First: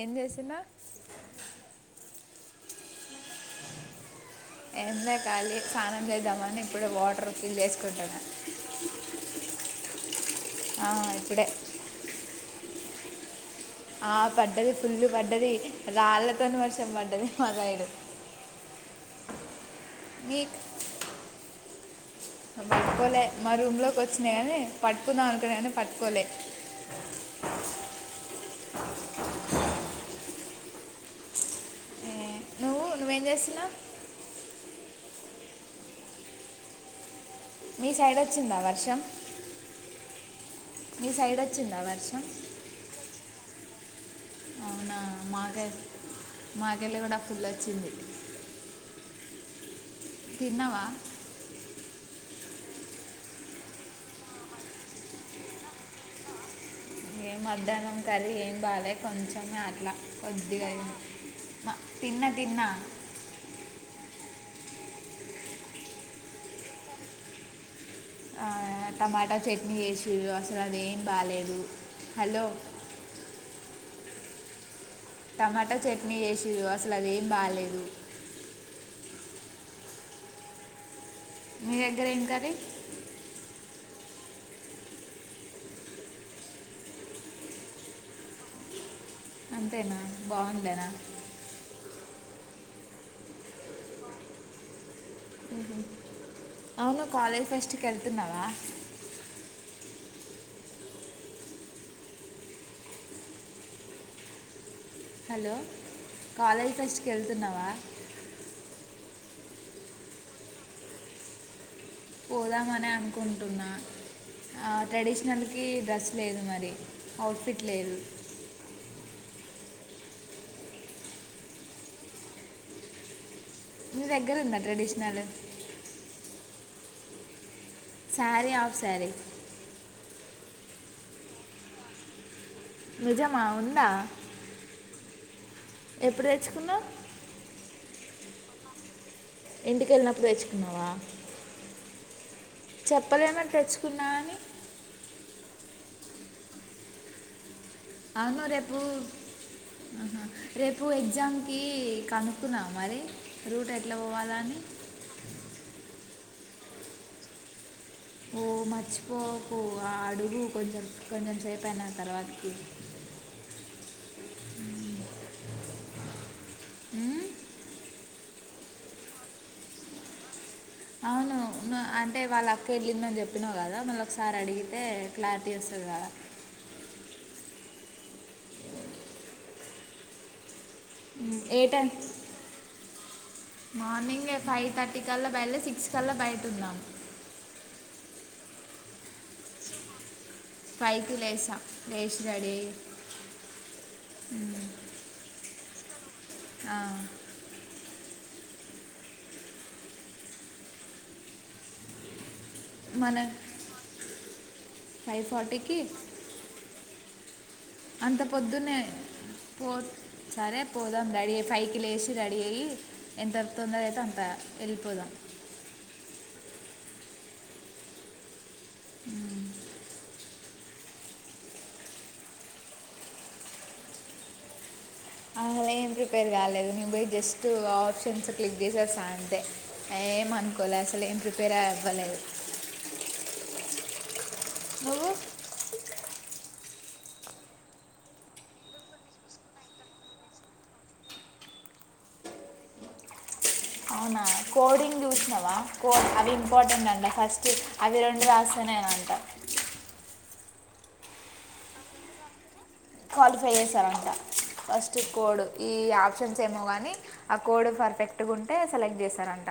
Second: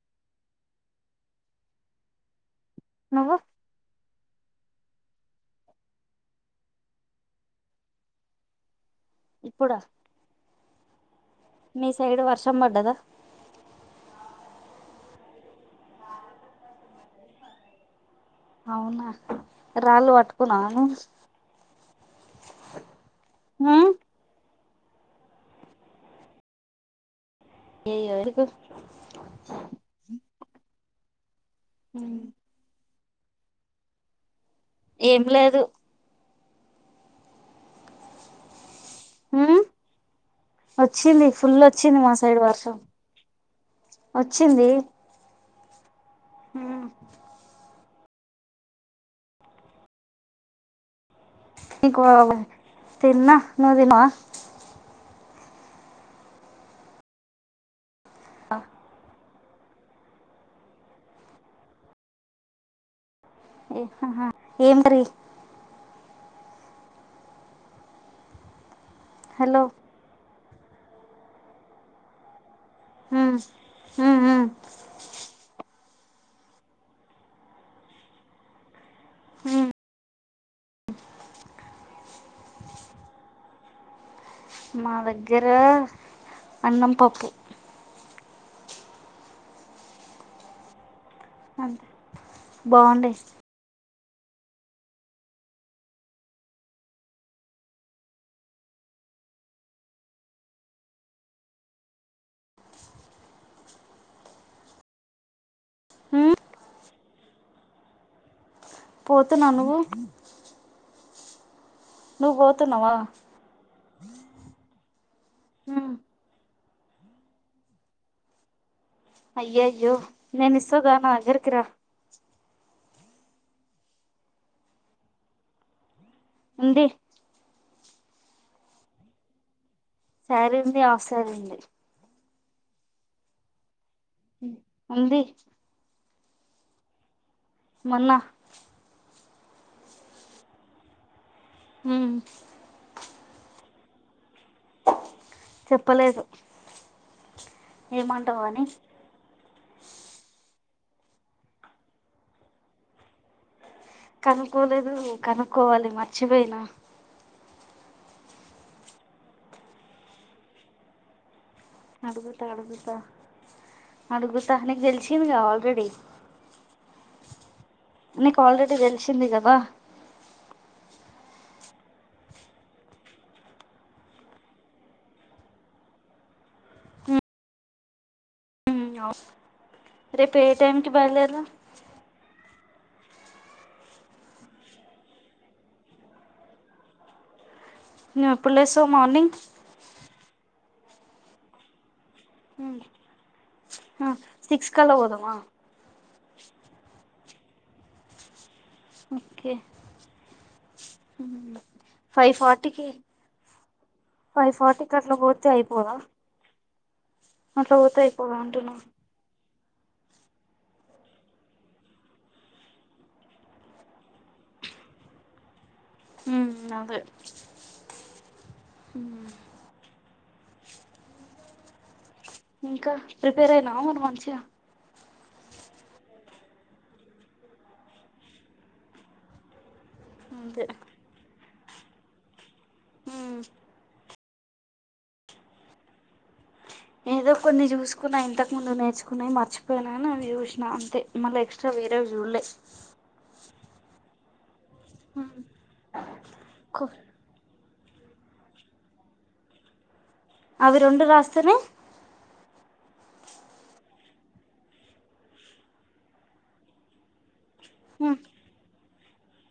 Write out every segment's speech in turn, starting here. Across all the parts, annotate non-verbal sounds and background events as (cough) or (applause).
ఏం చేస్తున్నావ్ నువ్వు ఎం లే ఖాలీ స్నానం చేద్దామని ఇప్పుడు వాటర్ ఫిల్ చేసుకుంటున్న ఇప్పుడా ఆహ్ ఇప్పుడే మీ సైడ్ వర్షం పడ్డదా ఆహ్ పడ్డది ఫుల్లు పడ్డది రాళ్ళతోని వర్షం పడ్డది మా సైడు అవునా రాళ్ళు పట్టుకున్నావా నువ్ బట్టుకోలే మా రూమ్ ఉమ్ లోకి వచ్చినాయి గానీ పట్టుకుందమనుకున్నా కానీ పట్ కొలె ఏ ఎవరి కోస్ ఉ ఏ, నువ్వు నువ్వేం చేస్తున్నవ్ ఏం లేదు మీ సైడ్ వచ్చిందావర్ ఉ మీ వచ్చింది సైడ్ ఫుల్ వచ్చిందా వచ్చింది మా వర్షం సైడ్ వర్షం వచ్చింది అవునా మాకే ఉమ్ మాకెళ్ళి కూడా ఫుల్ వచ్చింది తిన్నవా ఇంకా తిన్న నువ్ తిన్నావ ఏం మధ్యాహ్నం కర్రీ ఏం బాలె కొంచెం అట్లా కొద్దిగా మా తిన్నా తిన్నా ఏ హా హా ఏం కర్రీ ఆ టమాటా హలో చట్నీ చేసిర్రు అసలు అదేం బాలేదు హలో ఆ ఆ ఆ టమాటా చట్నీ చేసిర్రు అసలు అదేం బాలేేదు ఉమ్ మీ దగ్గర ఏం కర్రీ మా దగ్గర అన్నం పప్పు అంతేనా బాగుండేనా అంతే బాగుండే అవును కాలేజ్ ఫస్ట్ కేల్తున్నవ హలో ఉమ్ కాలేజ్ ఫెస్ట్కి వెళ్తున్నావా పోతున్నా నువ్వు నువ్వు పోదామని పోతున్నావా అనుకుంటున్నా ఆ ట్రెడిషనల్కి ఉమ్ డ్రెస్ లేదు మరి అవుట్ఫిట్ లేదు అయ్యయ్యో నేను ఇస్తాదా నా దగ్గరకి రా మీ దగ్గర ఉందా ట్రెడిషనల్ ఉంది సారీ ఆఫ్ సారీ సారుంది ఆఫ్ సారుంది నిజమా ఉందా ఉంది ఎప్పుడు తెేచ్చుకున్నావు మొన్నా ఇంటికెల్నప్పుడు తెచ్కున్నావా ఊమ్ చెప్పలేన తెచ్చుకున్నా అని చెప్పలేదు ఏమంటావు అవ్ను అని రెపూ అహా రేపు ఎగ్జామ్ కీ కనుక్కున్నావ మరీ రూట్ అయ్ కనుక్కోలేదూ కనుక్కోవాలి మర్చిపొయ్నా ఓ మర్చిపోకూ ఆ అడుగు కొంచెం కొంచెం సేప్ అడుగుతా అడుగుతా అడుగుతా నీక్ తెలిసింది గా ఆల్రెడి ఉమ్? నీకు ఆల్రెడి తెలిసింది కదా అవునా నువ్ అంటే వాళ్ళక్క ఎళ్ళిందని చెప్పినావ్ కదా మల్లొక్ సారి అడిగితే క్లారిటి వస్తది కద ఆ ఉమ్ ఉమ్ అవ్ రేప్ ఏ టైంకి ఉమ్, బయల్దేరదం మార్నింగె ఫైవ్ థర్టీ కల్ల బయల్దె సిక్స్ కల్ల బయట ఉందాం నువు ఎప్పుడ్లేస్సవ్ మార్నింగ్ ఫైవ్ కి లేేసా ఉ ఆ సిక్స్ కల్ల పొదామా ఆ ఒకే ఫైవ్ ఫార్ టికి మన ఫైవ్ ఫార్టీ కట్ల ఫైవ్ పోతె అయ్ ఫార్టీకి పోవ అట్ల పొతె ఎక్కువ అంటున్న వాట్ సరే పోదాం రెడీ అయి పైకి లేచి రెడీ అయ్యి ఎంత తొందరగా అయితే అంత వేళ్ళిపొదాం (inaudible) ఊ అదె ఇంకా ప్రిపేర్ అయినావ మరి మంచిగా ఆ ఏం ప్రిపేర్ కాలేదు నేన్ పొయ్ జస్టూ ఆప్షన్సు క్లిక్ చేసి వొస్త అంతె ఏం అంతే అనుకోలే అసలు ఏం ప్రిపేరె అవ్వలేదు ఊ నువ్వు ఏదొ కొన్ని చూసుకున్న ఇంతక్ ముందు నేర్చుకున్నయి మర్చిపొయినానవి చూసిన అంతె మళ్ళీ ఎక్స్ట్రా వేరేవి చూడలే అవునా కోడింగ్ చూసినవా కో అవి ఇంపార్టెంట్ అంటా ఫస్ట్ అవి రెండు రాస్తెనేనంట అవి రొండు రాస్తెనే క్వాలిఫై చేశారంట ఫస్ట్ కోడు కీ ఆప్షన్స్ ఏమో కానీ ఆ కోడు పర్ఫెక్ట్ గుంటే సెలెక్ట్ చేస్తారంట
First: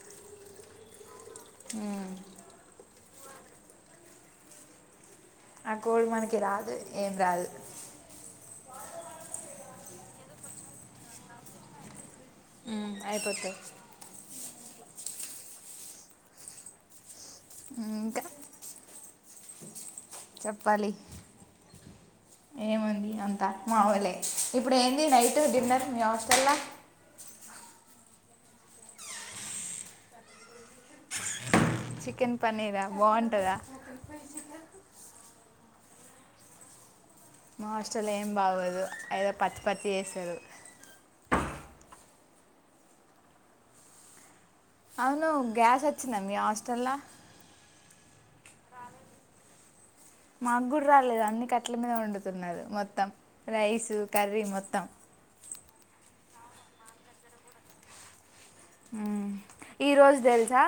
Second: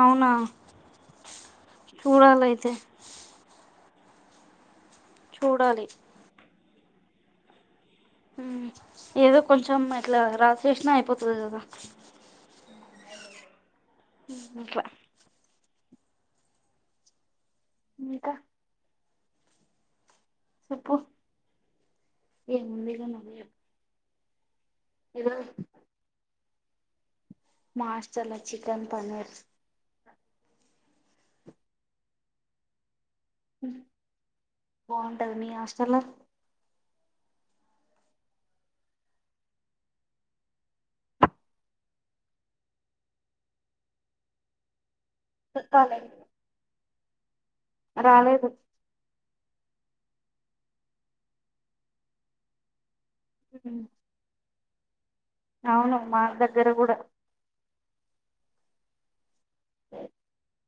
అవునా మ్మ్. చూడాలయితే ఆ చూడాలి కోడు మనకి రాదు ఏం రాదు ఏదో కొంచెం అట్లా రాసేసిన అయిపోతది కదా ఊ అయ్ పోతది (inaudible) ఇంకా (inaudible) చెప్పాలి చెప్పు ఇక ఏముంది నువ్వే అంతా చెప్పు. మామూలె ఇప్పుడు ఏంది నైటు ఈరోజు డిన్నర్ మీ హాస్టల్ల మా హస్టల్లొ చికెన్ పన్నీర్ చికెన్ పనీరా బా బాగుంటది మీ హస్టల్లో మా హాస్టలో ఏం బాగోదు ఏదో పచ్చి పచ్చి చేస్తారు అవును గ్యాస్ రాలేదు వచ్చిందా మీ హాస్టల్ రాలేదు మాకు గుడా రాలేదు అన్ని కట్ల మీద వండుతున్నారు మొత్తం ఉమ్, రైస్ కర్రీ మొ త అవును మాక్ దగ్గర కూడా ఉమ్ ఈ రోజు తెలుసా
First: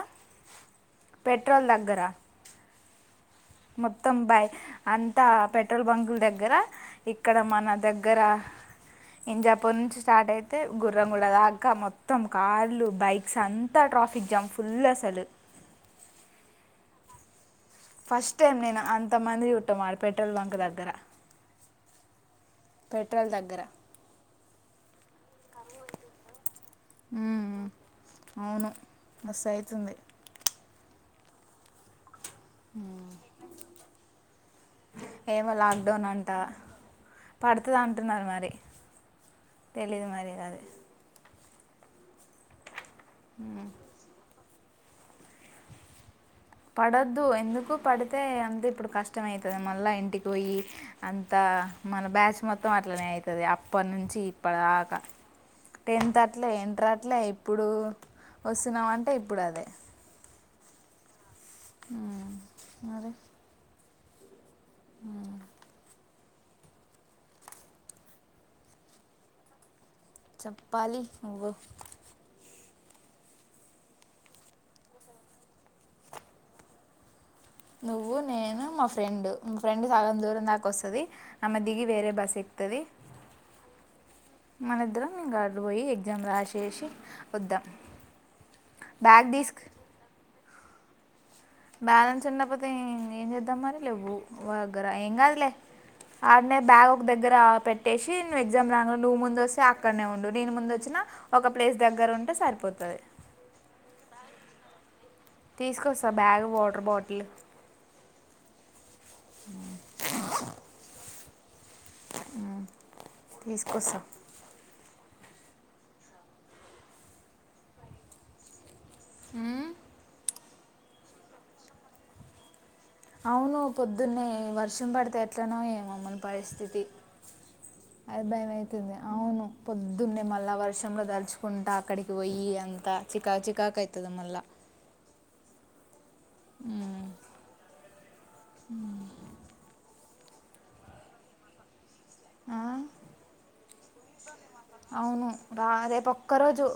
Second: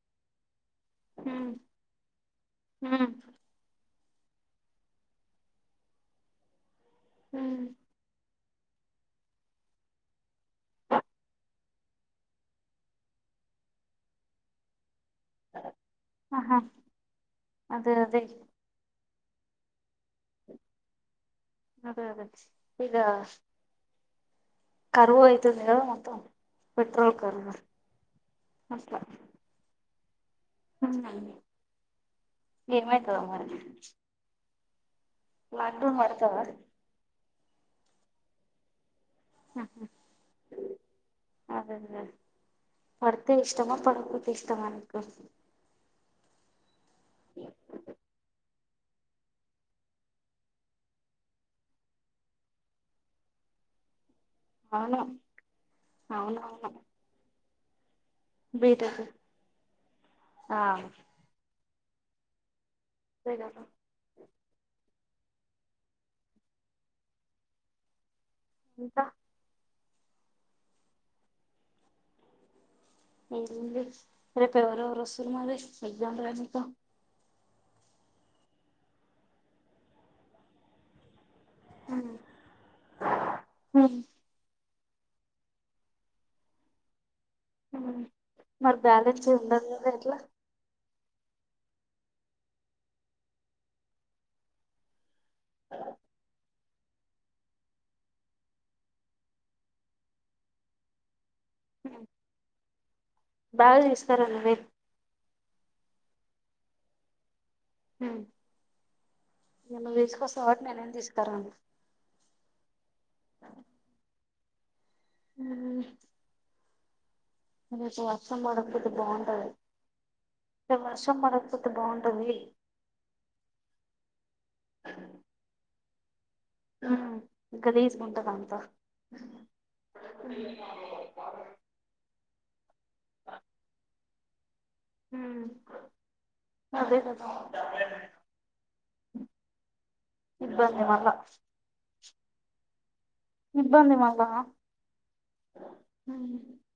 ఉమ్, పెట్రోల్ దగ్గర ఉమ్ మొత్తం బై అంతా పెట్రోల్ బంకుల దగ్గర ఇక్కడ ఉమ్, మన దగ్గర ఇంజాపూర్ నుంచి స్టార్ట్ అయితే గుర్రంగళ దాకా మొత్తం కార్లు బైక్స్ అంతా ట్రాఫిక్ జామ్ ఫుల్ అసలు ఆహా అదే అదే ఫస్ట్ టైం నేను అంతమంది జుట్టం పెట్రోల్ బంక్ దగ్గర అదే అద చ్చి ఇద పెట్రోల్ దగ్గర కరువా అయితుంది గదా మొత్తం పెట్రోల్ కరువా మ్మ్. అవును మస్ అయితు ఏమైతదో మరి ఏమో లాక్డౌన్ అంట పడుతది అంటున్నారు మరి తెలీదు మరి అది అదేంలే పడుతే ఇష్టమా పడకపోతే ఇష్టమా నీకు పడద్దు ఎందుకు పడితే అంది ఇప్పుడు కష్టమైతది మళ్ళా ఇంటికి పోయి అంతా మన బ్యాచ్ మొత్తం అట్లనే ఐతది అప్పటి నుంచి అప్పుటిదాకా అవును టెన్త్ అట్లే అవునవును ఎంటర్ అట్లే ఇప్పుడూ వస్తున్నాం బీటెక్ అంటే ఇప్పుడు అదే ఆ ఊ ఇప్పుడే గాదా ఇంకా చెప్పాలీ నువ్వు ఏంది రేపు ఎవరెవరు వస్తుర్రు మరి ఎగ్జామ్ రాయనీక నువ్వు నేను మా ఫ్రెండ్ మా ఫ్రెండ్ సగం దూరం దాకా వస్తది ఆమె దిగి వేరే బస్ ఎక్తది మన ఇద్దరం ఇంగ అడ్పోయి ఎగ్జామ్ రాసేసి వద్దాం మరి బ్యాలెన్స్ బ్యాగ్ తీసుకు ఉండదు గదా ఎట్లా బ్యాలెన్స్ ఉండపోతే ఏం చేద్దాం మరి లేవు మా దగ్గర ఏం గాదు లే అడ్నే బ్యాగ్ ఒక దగ్గర పెట్టేసి నువ్వు ఎగ్జామ్ రా నువ్వు ముందు వస్తే అక్కడనే ఉండు నేను ముందు వచ్చిన ఒక ప్లేస్ దగ్గర ఉంటే సరిపోతది బ్యాగ్ తీస్కర నువ్వే తీసుకొస్తా బ్యాగ్ వాటర్ బాటిల్ ఇలా నువ్ తీసుకొస్తావ్ కాబట్టి నేనేం తీసుకురాను ఊ తీసుకోస్తా ఊ రేపు వర్షం పడకపోతే బాగుంటది ఉమ్, రేపు వర్షం బడకపోతే బాగుంటవి అవును పొద్దున్నే వర్షం బడితే ఎట్లనో ఏమో మన పరిస్థితి అది గలీజ్గుంటది భయమ అంతా అయితుంది అవును పొద్దున్నే మళ్ళా వర్షంలో తలుచుకుంటా అక్కడికి వోయి ఈ అంత చికా చికాకయితది మల్లా ఊ అదే కదా ఇబ్బంది మల్లా ఆ ఇబ్బంది మల్లా అవును బ రేపు ఒక్క రోజు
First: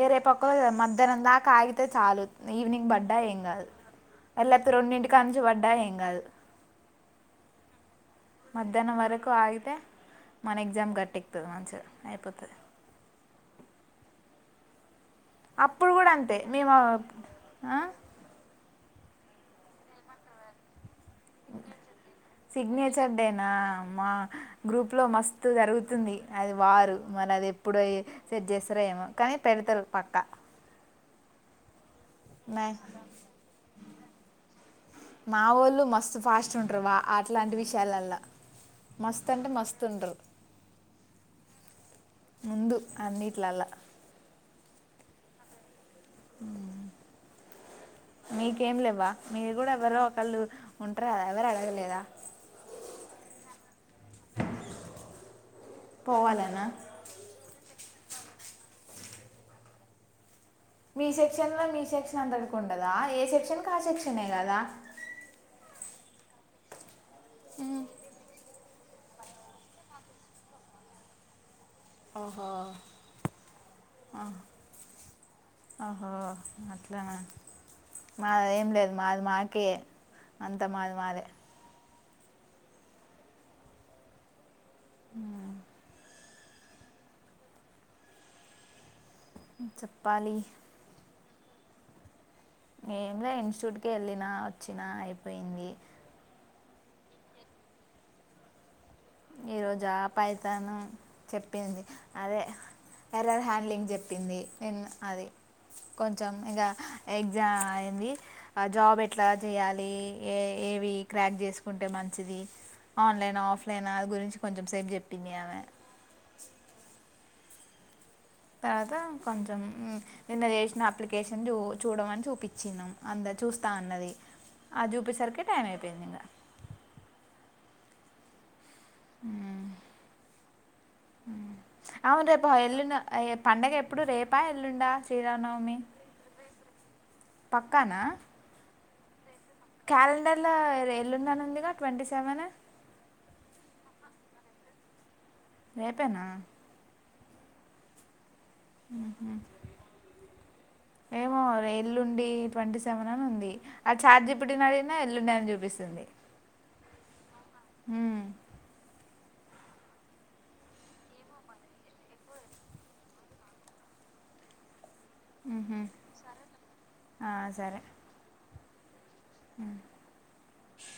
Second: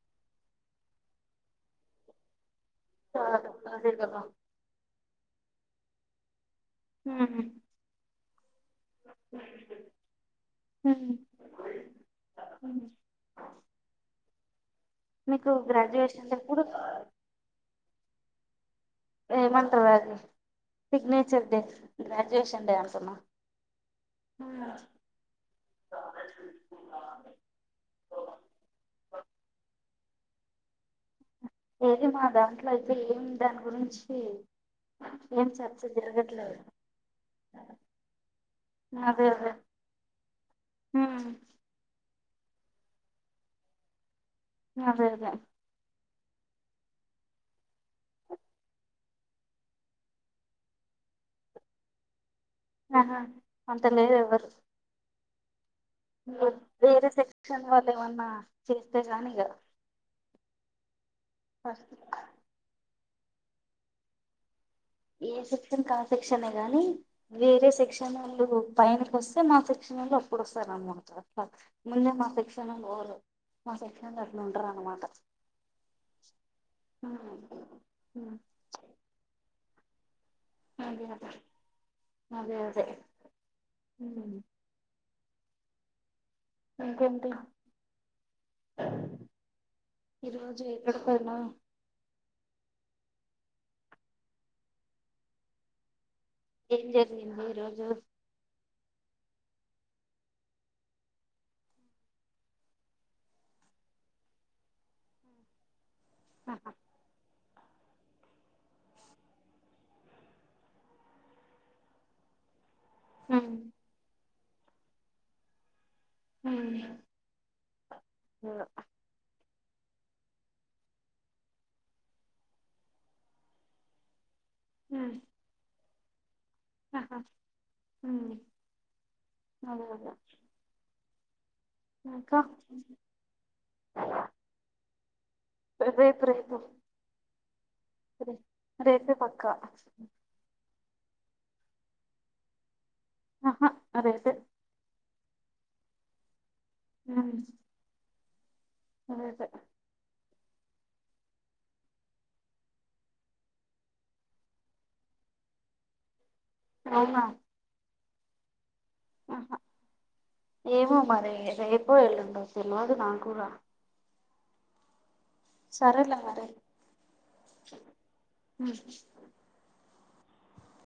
ఏ రేపు ఒక్కరోజు మధ్యాహ్నం దాకా ఆగితే చాలు ఈవనింగ్ బడ్డా ఏం గాదు అదే కదా అలైతే రెండింటికానించి వడ్డా ఏం గాదు ఊ హు మధ్యాహ్నం వరకు ఆగితే మన ఎగ్జామ్ గట్ ఎక్కుతది మంచిగా అయిపోతది మీకు అప్పుడు గూడా గ్రాడ్యుయేషన్ అంతే ఎప్పుడు మేము ఆ ఏమంటరది చర్ డే అంటున్నా సిగ్నేచర్ డేనా మా గ్రూప్ లో మస్తు జరుగుతుంది అది వారు మనది ఎప్పుడయ్ సెట్ చేస్తారేమో కానీ పెడతరు పక్కా ఏది మా దాంట్లో నా- అయితే ఏం దాని గురించి మా ఏం చర్చ వోళ్ళు మస్తు ఫాస్ట్ జరగట్లేదు ఉంటారు వా అట్లాంటి విషయాలల్లా మస్త్ అంటే మస్త్ ఉంటరు. హా ముందు అన్నిట్లలా అదే అదే మ్ మీకేం లేవ్వ మీరు కూడా ఎవరో ఒకళ్ళు ఉంటార్కదా ఎవరడగలేదా ఆహ అంత లేదెవ్వర్ పోవాలనా వేరే సెక్షన్ వాళ్ళు ఏమన్నా చేస్తే గానీ ఇగ మీ సెక్షన్ లో మీ ఫస్ట్ సెక్షన్ అంతటికీ ఉండదా ఏ సెక్షన్కి ఆ సెక్షనే కదా ఏ సెక్షన్కి ఆ సెక్షనే గాని వేరే సెక్షన్ వొళ్ళు పైనకొస్తే మా సెక్ష నోళ్లు అప్పుడు వస్తారనమాట ముందే మా ఆహా సెక్షనోళ్ళుపోరు మా సెక్షన్ల అట్లుంటరనమాట ఆహా అట్లన మాదేం లేదు మాది మాకే అంత మాద్ అదే మాదే. అదే అదే అదే. మ్ ఇంకేంటి మ్ చెప్పాలి పోదునా ఏమ్లే ఇన్స్టిట్యూట్ కెళ్ళినా వచ్చినా అయిపోయింది. ఏం జరిగింది ఈ రోజు ఈ రోజా పైతాను చెప్పింది అదే ఎర్రర్ హ్యాండ్లింగ్ చెప్పింది ఇన్ అది కొంచెం ఇగ ఎగ్ జా అయింది ఆ జాబ్ ఎట్లా చేయాలి ఏ ఏవి క్రాక్ చేసుకుంటే మంచిది. ది ఆన్లైన్ ఆఫ్ దాని గురించి కొంచెం సేపు చెప్పింది ఆమె మ్ తర్వాత కొంచెం మ్ నిన్న చేసిన అప్లికేషన్ చూ చూడమని చూపిచ్చినాం అందరం చూస్తా అన్నది అది చూపేసరికే టైం అయిపోయింది ఇంగ ఆహా మ్ అదేగదా మ్ అవును రేపు ఎల్లుండ్ పండగెప్పుడు రేపా ఎల్లుండా శ్రీరామనవమి రేపు రేపు పక్కా, నా రేపే పక్కా క్యాలెండర్లో రే ఎల్లుండనుందిగా ట్వంటీ సెవెన్ ఆహ రేపే రేపేనా (unintelligible) మ్ హు రేపే ఏమో ఎల్లుండి ట్వంటీ సెవెన్ అని ఉంది. ఆ చాట్ జి పి టినడిగిన ఎల్లుండి అని చూపి పిస్తుంది. అవునా మ్మ్ ఆహా ఏమో మరి రేపోఎల్లుండో తెల్వదు నా కూడా మ్హూ. సరేలే మరి మ్ మ్